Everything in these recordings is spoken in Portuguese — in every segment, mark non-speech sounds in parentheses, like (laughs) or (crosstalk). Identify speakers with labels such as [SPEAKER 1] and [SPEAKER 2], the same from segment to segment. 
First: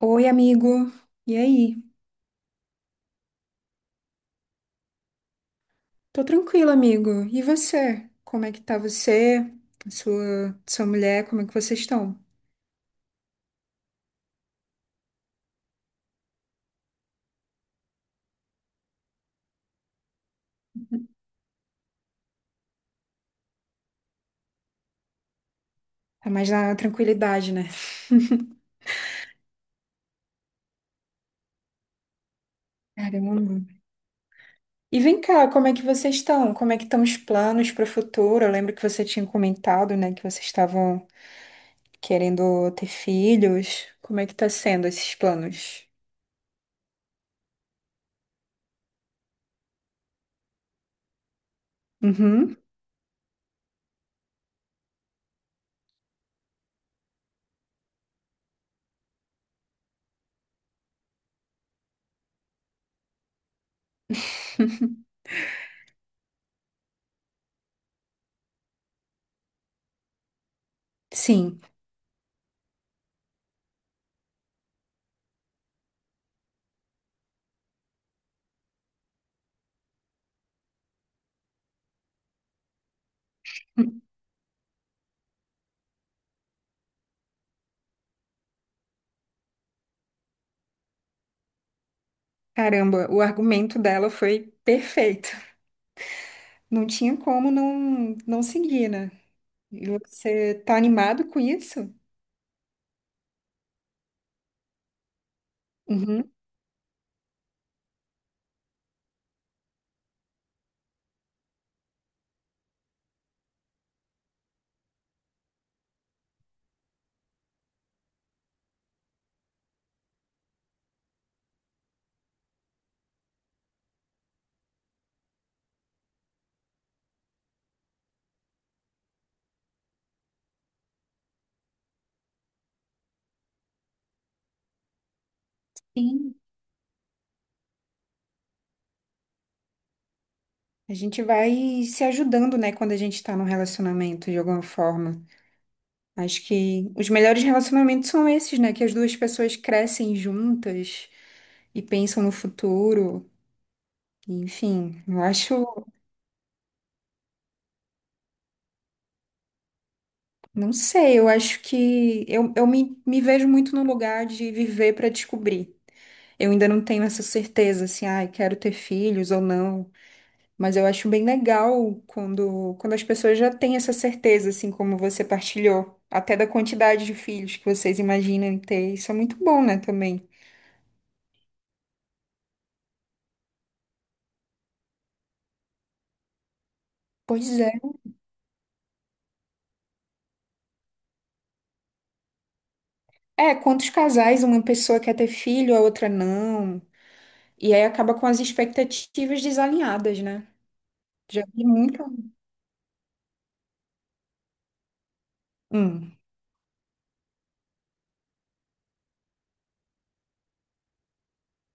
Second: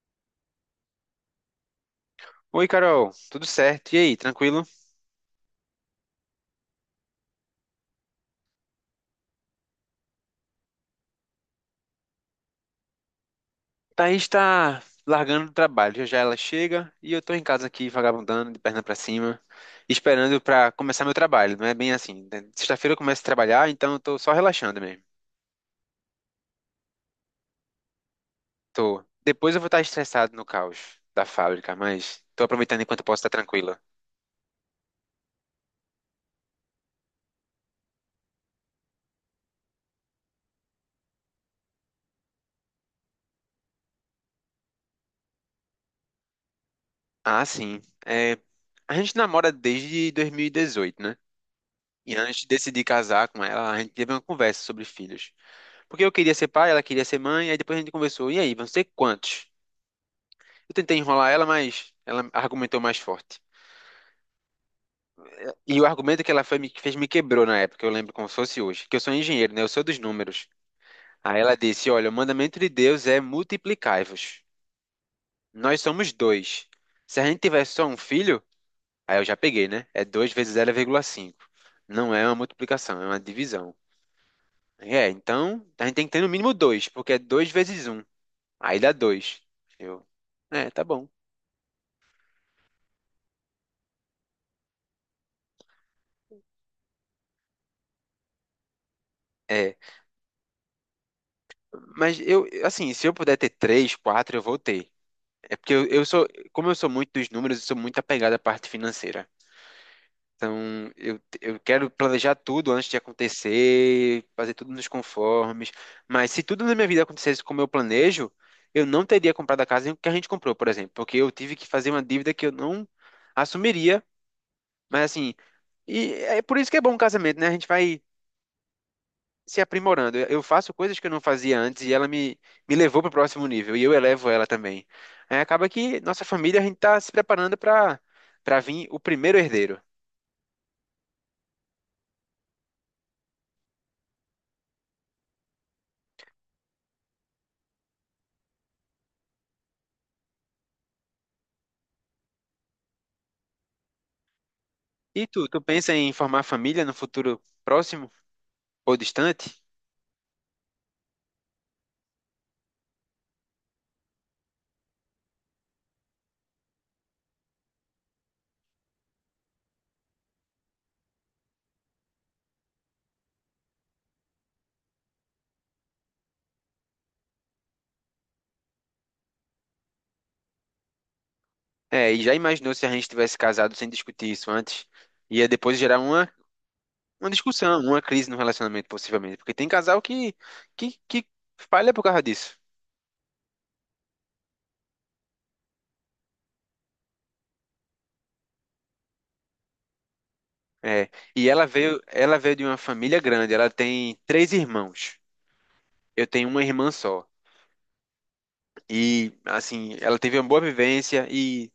[SPEAKER 1] Oi, amigo. E aí?
[SPEAKER 2] Oi, Carol, tudo certo? E aí, tranquilo?
[SPEAKER 1] Tô tranquila, amigo. E você? Como é que tá você? Sua mulher, como é que vocês estão?
[SPEAKER 2] Thaís tá largando o trabalho, já já ela chega e eu tô em casa aqui vagabundando, de perna pra cima, esperando pra começar meu trabalho. Não é bem assim, né? Sexta-feira eu começo a trabalhar, então eu tô só relaxando mesmo.
[SPEAKER 1] Tá mais na tranquilidade, né?
[SPEAKER 2] Tô. Depois eu vou estar estressado no caos da fábrica, mas tô aproveitando enquanto eu posso estar
[SPEAKER 1] Caramba.
[SPEAKER 2] tranquila.
[SPEAKER 1] E vem cá, como é que vocês estão? Como é que estão os planos para o futuro? Eu lembro que você tinha comentado, né, que vocês estavam querendo ter filhos. Como é que tá sendo esses planos?
[SPEAKER 2] Ah, sim. É, a gente namora desde 2018, né? E antes de
[SPEAKER 1] Uhum.
[SPEAKER 2] decidir casar com ela, a gente teve uma conversa sobre filhos. Porque eu queria ser pai, ela queria ser mãe, aí depois a gente conversou, e aí, vão ser quantos? Eu tentei enrolar ela, mas ela argumentou mais forte. E o argumento que ela foi, me, fez me quebrou na época, eu lembro como se fosse hoje, que eu sou engenheiro, né? Eu sou dos números. Aí ela
[SPEAKER 1] Sim.
[SPEAKER 2] disse, olha, o mandamento de Deus é multiplicai-vos. Nós somos dois. Se a gente tiver só um filho, aí eu já peguei, né? É 2 vezes zero vírgula cinco. Não é uma multiplicação, é uma divisão. É, então a gente tem que ter no mínimo dois, porque é 2 vezes um. Aí dá 2. Eu, tá bom.
[SPEAKER 1] Caramba, o argumento dela foi perfeito. Não tinha como não seguir, né?
[SPEAKER 2] É,
[SPEAKER 1] E você tá animado com isso?
[SPEAKER 2] mas eu, assim, se eu puder ter três, quatro, eu vou ter. É porque
[SPEAKER 1] Uhum.
[SPEAKER 2] como eu sou muito dos números, eu sou muito apegado à parte financeira. Então, eu quero planejar tudo antes de acontecer, fazer tudo nos conformes. Mas se tudo na minha vida acontecesse como eu planejo, eu não teria comprado a casa que a gente comprou, por exemplo, porque eu tive que fazer uma dívida que eu não assumiria. Mas, assim, e é por isso que é bom um casamento, né? A gente vai se aprimorando. Eu faço coisas que eu não fazia antes e ela me levou para o próximo nível e eu elevo ela também. Aí acaba que nossa
[SPEAKER 1] Sim.
[SPEAKER 2] família, a gente está se preparando para vir o primeiro herdeiro.
[SPEAKER 1] A gente vai se ajudando, né, quando a gente tá num relacionamento de alguma forma. Acho que os melhores relacionamentos são esses, né, que as duas pessoas crescem juntas e pensam no futuro. Enfim, eu
[SPEAKER 2] E tu
[SPEAKER 1] acho,
[SPEAKER 2] pensa em formar família no futuro próximo ou distante?
[SPEAKER 1] não sei, eu acho que eu me vejo muito no lugar de viver para descobrir. Eu ainda não tenho essa certeza, assim, ah, eu quero ter filhos ou não. Mas eu acho bem legal quando as pessoas já têm essa certeza, assim como você partilhou, até da quantidade de filhos que vocês imaginam ter. Isso é muito bom, né, também.
[SPEAKER 2] É, e já imaginou se a gente tivesse casado sem discutir isso antes? Ia depois gerar uma
[SPEAKER 1] Pois é.
[SPEAKER 2] discussão, uma crise no relacionamento, possivelmente. Porque tem casal que falha por causa disso.
[SPEAKER 1] É, quantos casais uma pessoa quer ter filho, a outra não. E aí acaba com as expectativas desalinhadas, né?
[SPEAKER 2] É,
[SPEAKER 1] Já
[SPEAKER 2] e
[SPEAKER 1] vi
[SPEAKER 2] ela veio,
[SPEAKER 1] muito.
[SPEAKER 2] ela veio de uma família grande, ela tem três irmãos.
[SPEAKER 1] Hum.
[SPEAKER 2] Eu tenho uma irmã só. E, assim, ela teve uma boa vivência e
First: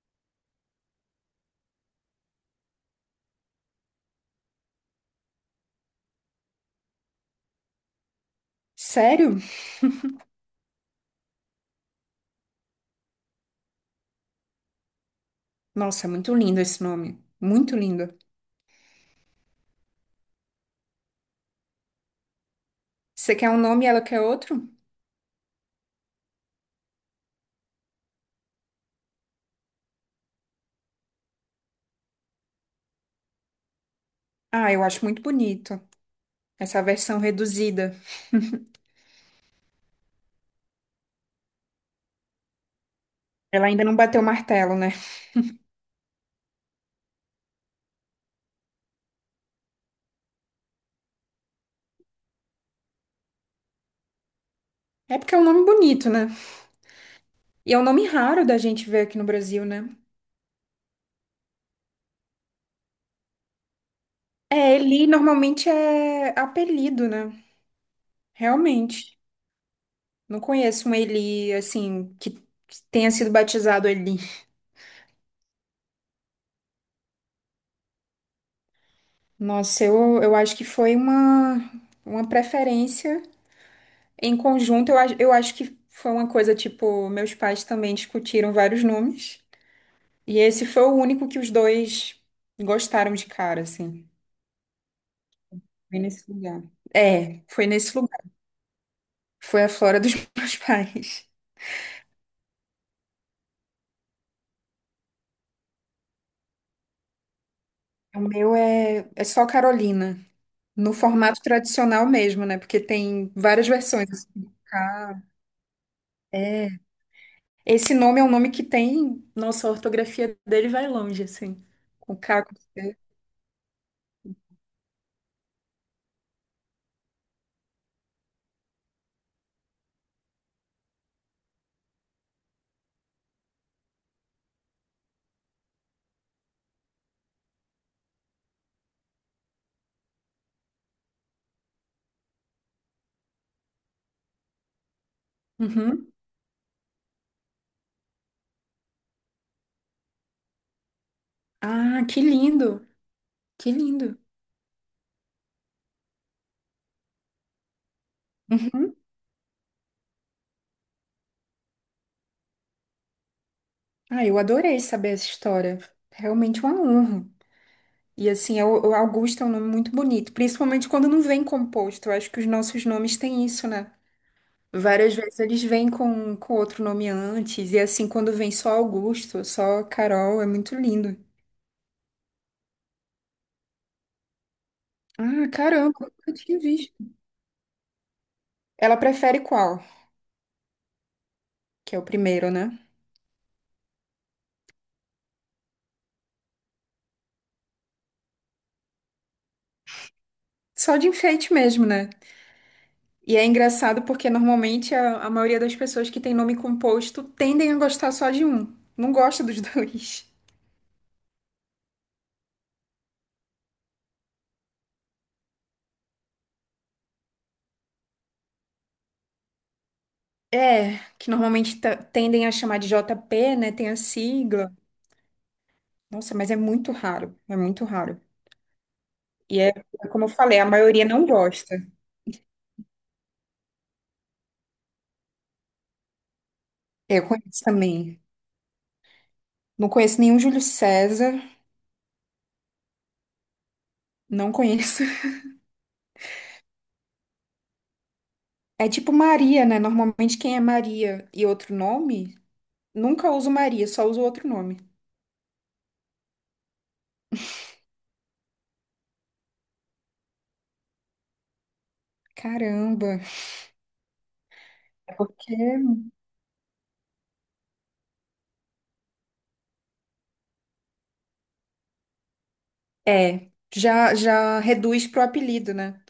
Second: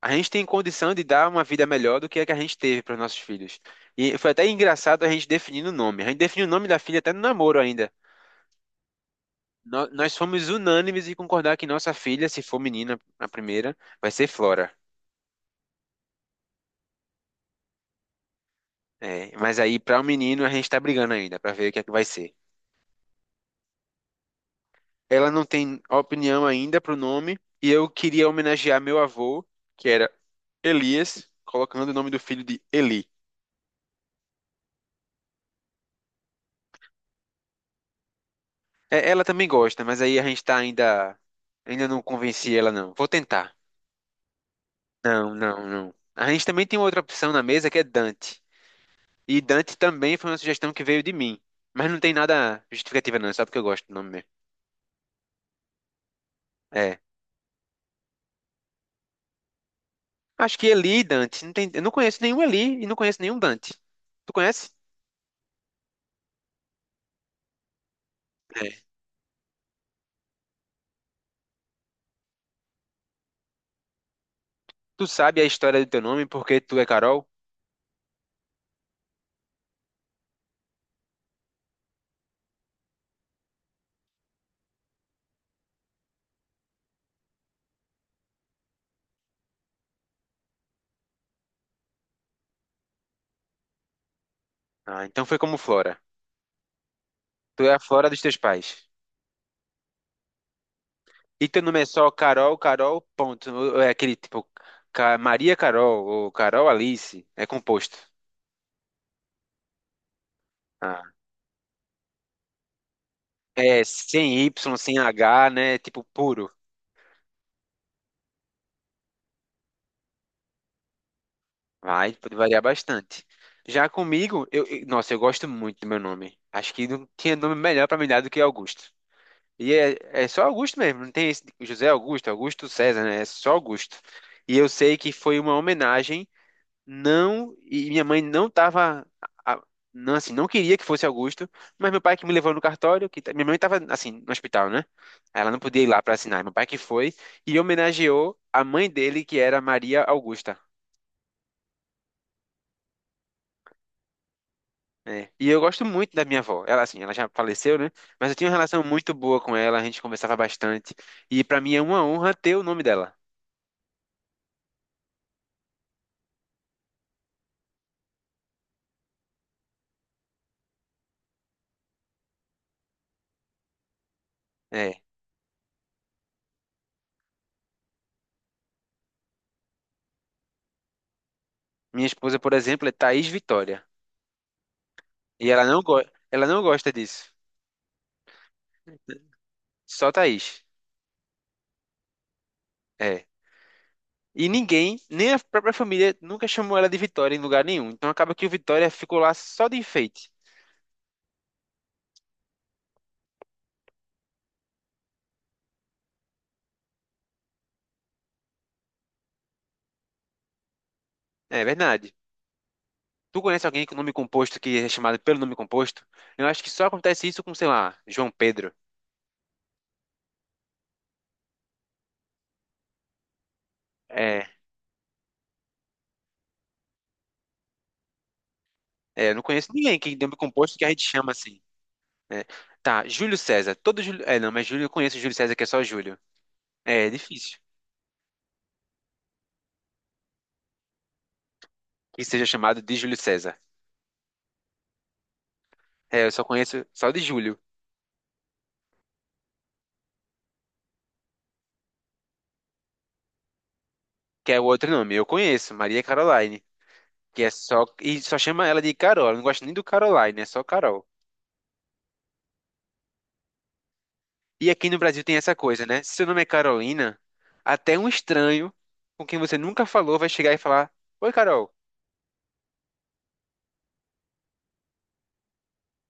[SPEAKER 2] a gente tem condição de dar uma vida melhor do que a gente teve para os nossos filhos. E foi até engraçado a gente definindo o nome. A gente definiu o nome da filha até no namoro ainda.
[SPEAKER 1] Sério?
[SPEAKER 2] Nós fomos unânimes em concordar que nossa filha, se for menina, a primeira, vai ser Flora.
[SPEAKER 1] Nossa, é muito lindo esse nome. Muito lindo.
[SPEAKER 2] É, mas aí, para o menino, a gente está brigando ainda para ver o que é que vai ser.
[SPEAKER 1] Você quer um nome e ela quer outro?
[SPEAKER 2] Ela não tem opinião ainda pro nome e eu queria homenagear meu avô, que era Elias, colocando o nome do filho de Eli.
[SPEAKER 1] Ah, eu acho muito bonito. Essa versão reduzida.
[SPEAKER 2] É, ela também gosta, mas aí a gente tá ainda. Ainda não convenci ela, não. Vou tentar.
[SPEAKER 1] Ela ainda não bateu o martelo, né?
[SPEAKER 2] Não, não, não. A gente também tem outra opção na mesa que é Dante. E Dante também foi uma sugestão que veio de mim. Mas não tem nada justificativa, não. É só porque eu gosto do nome mesmo.
[SPEAKER 1] É porque é um nome bonito, né?
[SPEAKER 2] É.
[SPEAKER 1] E é um nome raro da gente ver aqui no Brasil, né?
[SPEAKER 2] Acho que Eli e Dante. Eu não conheço nenhum Eli e não conheço nenhum Dante. Tu conhece?
[SPEAKER 1] É, Eli normalmente é apelido, né?
[SPEAKER 2] É.
[SPEAKER 1] Realmente. Não conheço um Eli, assim, que tenha sido batizado Eli.
[SPEAKER 2] Tu sabe a história do teu nome porque tu é Carol?
[SPEAKER 1] Nossa, eu acho que foi uma preferência em conjunto. Eu acho que foi uma coisa, tipo, meus pais também discutiram vários nomes. E esse foi o único que os dois gostaram de cara, assim.
[SPEAKER 2] Ah, então foi como Flora.
[SPEAKER 1] Foi nesse lugar. É,
[SPEAKER 2] Tu
[SPEAKER 1] foi
[SPEAKER 2] é a
[SPEAKER 1] nesse
[SPEAKER 2] Flora dos
[SPEAKER 1] lugar.
[SPEAKER 2] teus pais.
[SPEAKER 1] Foi a Flora dos (laughs) meus pais.
[SPEAKER 2] E teu nome é só Carol, Carol, ponto. Ou é aquele tipo, Maria Carol, ou Carol Alice. É composto.
[SPEAKER 1] O meu é só Carolina, no
[SPEAKER 2] Ah.
[SPEAKER 1] formato tradicional mesmo, né? Porque tem várias
[SPEAKER 2] É
[SPEAKER 1] versões, assim.
[SPEAKER 2] sem Y, sem
[SPEAKER 1] Ah,
[SPEAKER 2] H, né? Tipo puro.
[SPEAKER 1] esse nome é um nome que tem. Nossa, a ortografia dele vai longe, assim.
[SPEAKER 2] Vai,
[SPEAKER 1] Com
[SPEAKER 2] pode
[SPEAKER 1] K.
[SPEAKER 2] variar bastante. Já comigo, nossa, eu gosto muito do meu nome. Acho que não tinha nome melhor pra me dar do que Augusto. E é só Augusto mesmo, não tem esse de José Augusto, Augusto César, né? É só Augusto. E eu sei que foi uma homenagem. Não, e minha mãe não tava, a- não, assim, não queria que fosse Augusto, mas meu pai que me levou no cartório, minha mãe tava, assim, no hospital, né? Aí ela não podia ir lá
[SPEAKER 1] Uhum.
[SPEAKER 2] pra assinar, meu pai que foi, e homenageou a mãe dele, que era Maria Augusta,
[SPEAKER 1] Ah, que lindo! Que lindo!
[SPEAKER 2] né? E eu gosto muito da minha avó. Ela, assim, ela já faleceu, né? Mas eu tinha uma relação
[SPEAKER 1] Uhum.
[SPEAKER 2] muito boa com ela, a gente conversava bastante. E pra mim é uma honra ter o nome dela.
[SPEAKER 1] Ah, eu adorei saber essa história. Realmente uma honra. E assim, é o Augusto é um nome muito bonito, principalmente quando não vem composto. Eu acho que os nossos nomes têm isso, né?
[SPEAKER 2] É.
[SPEAKER 1] Várias vezes eles vêm com outro nome antes, e assim, quando vem só Augusto, só Carol, é muito lindo.
[SPEAKER 2] Minha esposa, por exemplo, é Thaís Vitória. E
[SPEAKER 1] Ah, caramba, eu nunca
[SPEAKER 2] ela
[SPEAKER 1] tinha
[SPEAKER 2] não gosta
[SPEAKER 1] visto.
[SPEAKER 2] disso.
[SPEAKER 1] Ela prefere qual?
[SPEAKER 2] Só Thaís.
[SPEAKER 1] Que é o primeiro, né?
[SPEAKER 2] É. E ninguém, nem a própria família, nunca chamou ela de Vitória em lugar nenhum. Então acaba que o Vitória ficou lá só de enfeite.
[SPEAKER 1] Só de enfeite mesmo, né? E é engraçado porque normalmente a maioria das pessoas que tem nome composto tendem a gostar só de um. Não gosta dos (laughs) dois.
[SPEAKER 2] É verdade. Tu conhece alguém com nome composto que é chamado pelo nome composto? Eu acho que só acontece isso com, sei lá, João Pedro.
[SPEAKER 1] É, que normalmente tendem a chamar de JP, né? Tem a
[SPEAKER 2] É,
[SPEAKER 1] sigla. Nossa, mas é muito raro. É muito raro.
[SPEAKER 2] é, eu não
[SPEAKER 1] E
[SPEAKER 2] conheço
[SPEAKER 1] é,
[SPEAKER 2] ninguém
[SPEAKER 1] é
[SPEAKER 2] que tem
[SPEAKER 1] como eu
[SPEAKER 2] nome
[SPEAKER 1] falei, a
[SPEAKER 2] composto que a gente
[SPEAKER 1] maioria não
[SPEAKER 2] chama assim,
[SPEAKER 1] gosta.
[SPEAKER 2] né? Tá, Júlio César. Todo Júlio. É, não, mas Júlio eu conheço Júlio César, que é só Júlio. É,
[SPEAKER 1] Eu
[SPEAKER 2] difícil
[SPEAKER 1] conheço também. Não conheço nenhum Júlio César,
[SPEAKER 2] que seja chamado de Júlio César.
[SPEAKER 1] não conheço. (laughs)
[SPEAKER 2] É, eu só conheço só de Júlio,
[SPEAKER 1] É tipo Maria, né? Normalmente quem é Maria e outro nome, nunca uso Maria, só uso outro
[SPEAKER 2] que é o
[SPEAKER 1] nome.
[SPEAKER 2] outro nome. Eu conheço, Maria Caroline. Que é só. E só chama ela de Carol. Ela não gosta nem do Caroline, é só Carol.
[SPEAKER 1] Caramba.
[SPEAKER 2] E aqui no
[SPEAKER 1] É
[SPEAKER 2] Brasil tem essa
[SPEAKER 1] porque
[SPEAKER 2] coisa, né? Se seu nome é Carolina, até um estranho com quem você nunca falou vai chegar e falar: Oi, Carol.
[SPEAKER 1] é, já já reduz pro apelido, né?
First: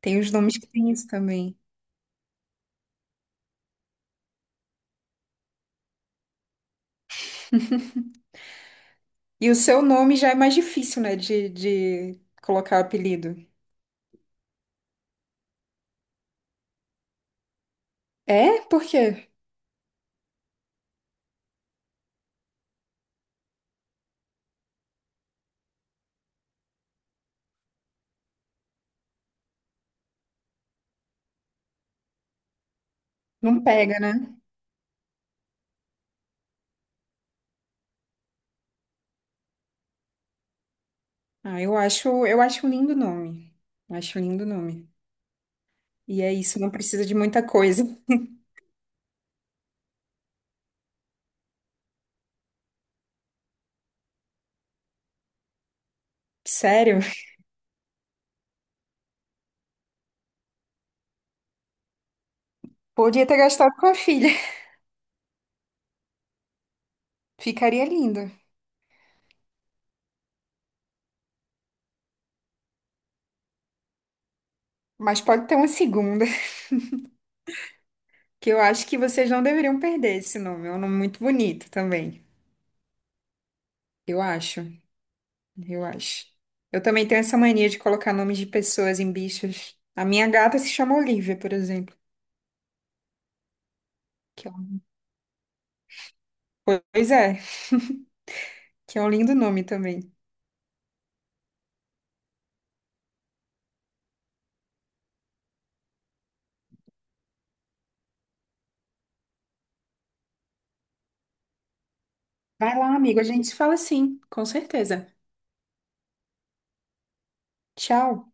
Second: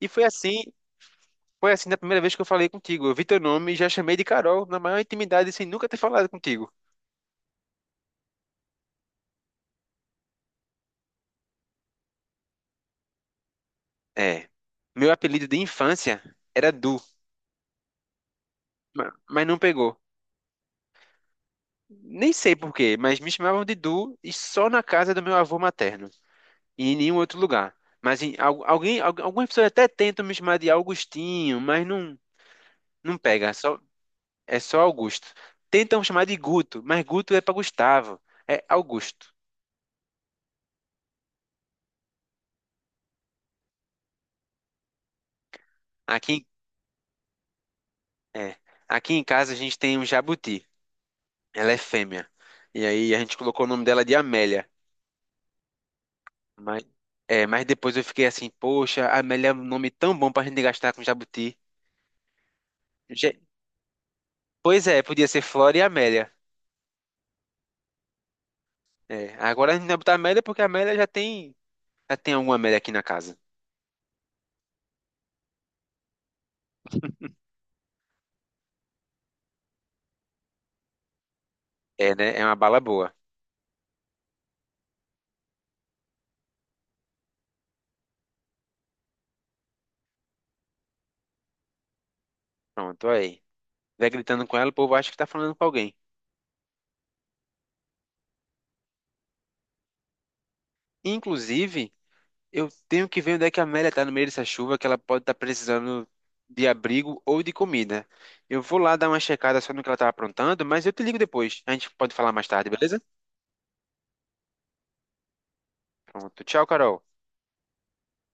[SPEAKER 2] E
[SPEAKER 1] Tem
[SPEAKER 2] foi
[SPEAKER 1] os nomes
[SPEAKER 2] assim,
[SPEAKER 1] que tem isso também.
[SPEAKER 2] foi assim na primeira vez que eu falei contigo. Eu vi teu nome e já chamei de Carol na maior intimidade sem nunca ter falado contigo.
[SPEAKER 1] E o seu nome já é mais difícil, né, de colocar apelido.
[SPEAKER 2] É. Meu apelido de infância era Du,
[SPEAKER 1] É? Por
[SPEAKER 2] ma-
[SPEAKER 1] quê?
[SPEAKER 2] mas não pegou. Nem sei por quê, mas me chamavam de Du e só na casa do meu avô materno, e em nenhum outro lugar. Mas algumas pessoas até tentam me chamar de Augustinho, mas não, não pega, é
[SPEAKER 1] Não
[SPEAKER 2] só,
[SPEAKER 1] pega, né?
[SPEAKER 2] é só Augusto. Tentam chamar de Guto, mas Guto é para Gustavo, é Augusto.
[SPEAKER 1] Ah, eu acho um lindo nome. Acho um lindo nome. E
[SPEAKER 2] Aqui,
[SPEAKER 1] é
[SPEAKER 2] em-
[SPEAKER 1] isso, não precisa de muita coisa.
[SPEAKER 2] é, aqui em casa a gente tem um jabuti, ela é fêmea. E aí a gente colocou o nome dela de Amélia. Mas,
[SPEAKER 1] Sério?
[SPEAKER 2] mas depois eu fiquei assim, poxa, Amélia é um nome tão bom pra gente gastar com jabuti.
[SPEAKER 1] Podia ter
[SPEAKER 2] Je-
[SPEAKER 1] gastado com a filha.
[SPEAKER 2] Pois é, podia ser Flora e Amélia.
[SPEAKER 1] Ficaria lindo.
[SPEAKER 2] É, agora a gente vai botar Amélia porque a Amélia já tem alguma média aqui na casa.
[SPEAKER 1] Mas pode ter uma segunda, que eu acho que vocês não deveriam perder esse nome. É um nome muito bonito
[SPEAKER 2] É,
[SPEAKER 1] também.
[SPEAKER 2] né? É uma bala boa.
[SPEAKER 1] Eu acho, eu acho. Eu também tenho essa mania de colocar nomes de pessoas em bichos. A minha gata se chama Olivia, por exemplo.
[SPEAKER 2] Pronto, aí. Vai gritando
[SPEAKER 1] Que é
[SPEAKER 2] com ela, o
[SPEAKER 1] um...
[SPEAKER 2] povo acha que tá falando com alguém.
[SPEAKER 1] Pois é, que é um lindo nome também.
[SPEAKER 2] Inclusive, eu tenho que ver onde é que a Amélia tá no meio dessa chuva, que ela pode estar precisando de abrigo ou de comida. Eu vou lá dar uma checada só no que ela tá aprontando, mas eu te ligo depois. A gente pode falar mais tarde,
[SPEAKER 1] Vai lá,
[SPEAKER 2] beleza?
[SPEAKER 1] amigo, a gente se fala sim, com certeza.
[SPEAKER 2] Pronto. Tchau, Carol.
[SPEAKER 1] Tchau.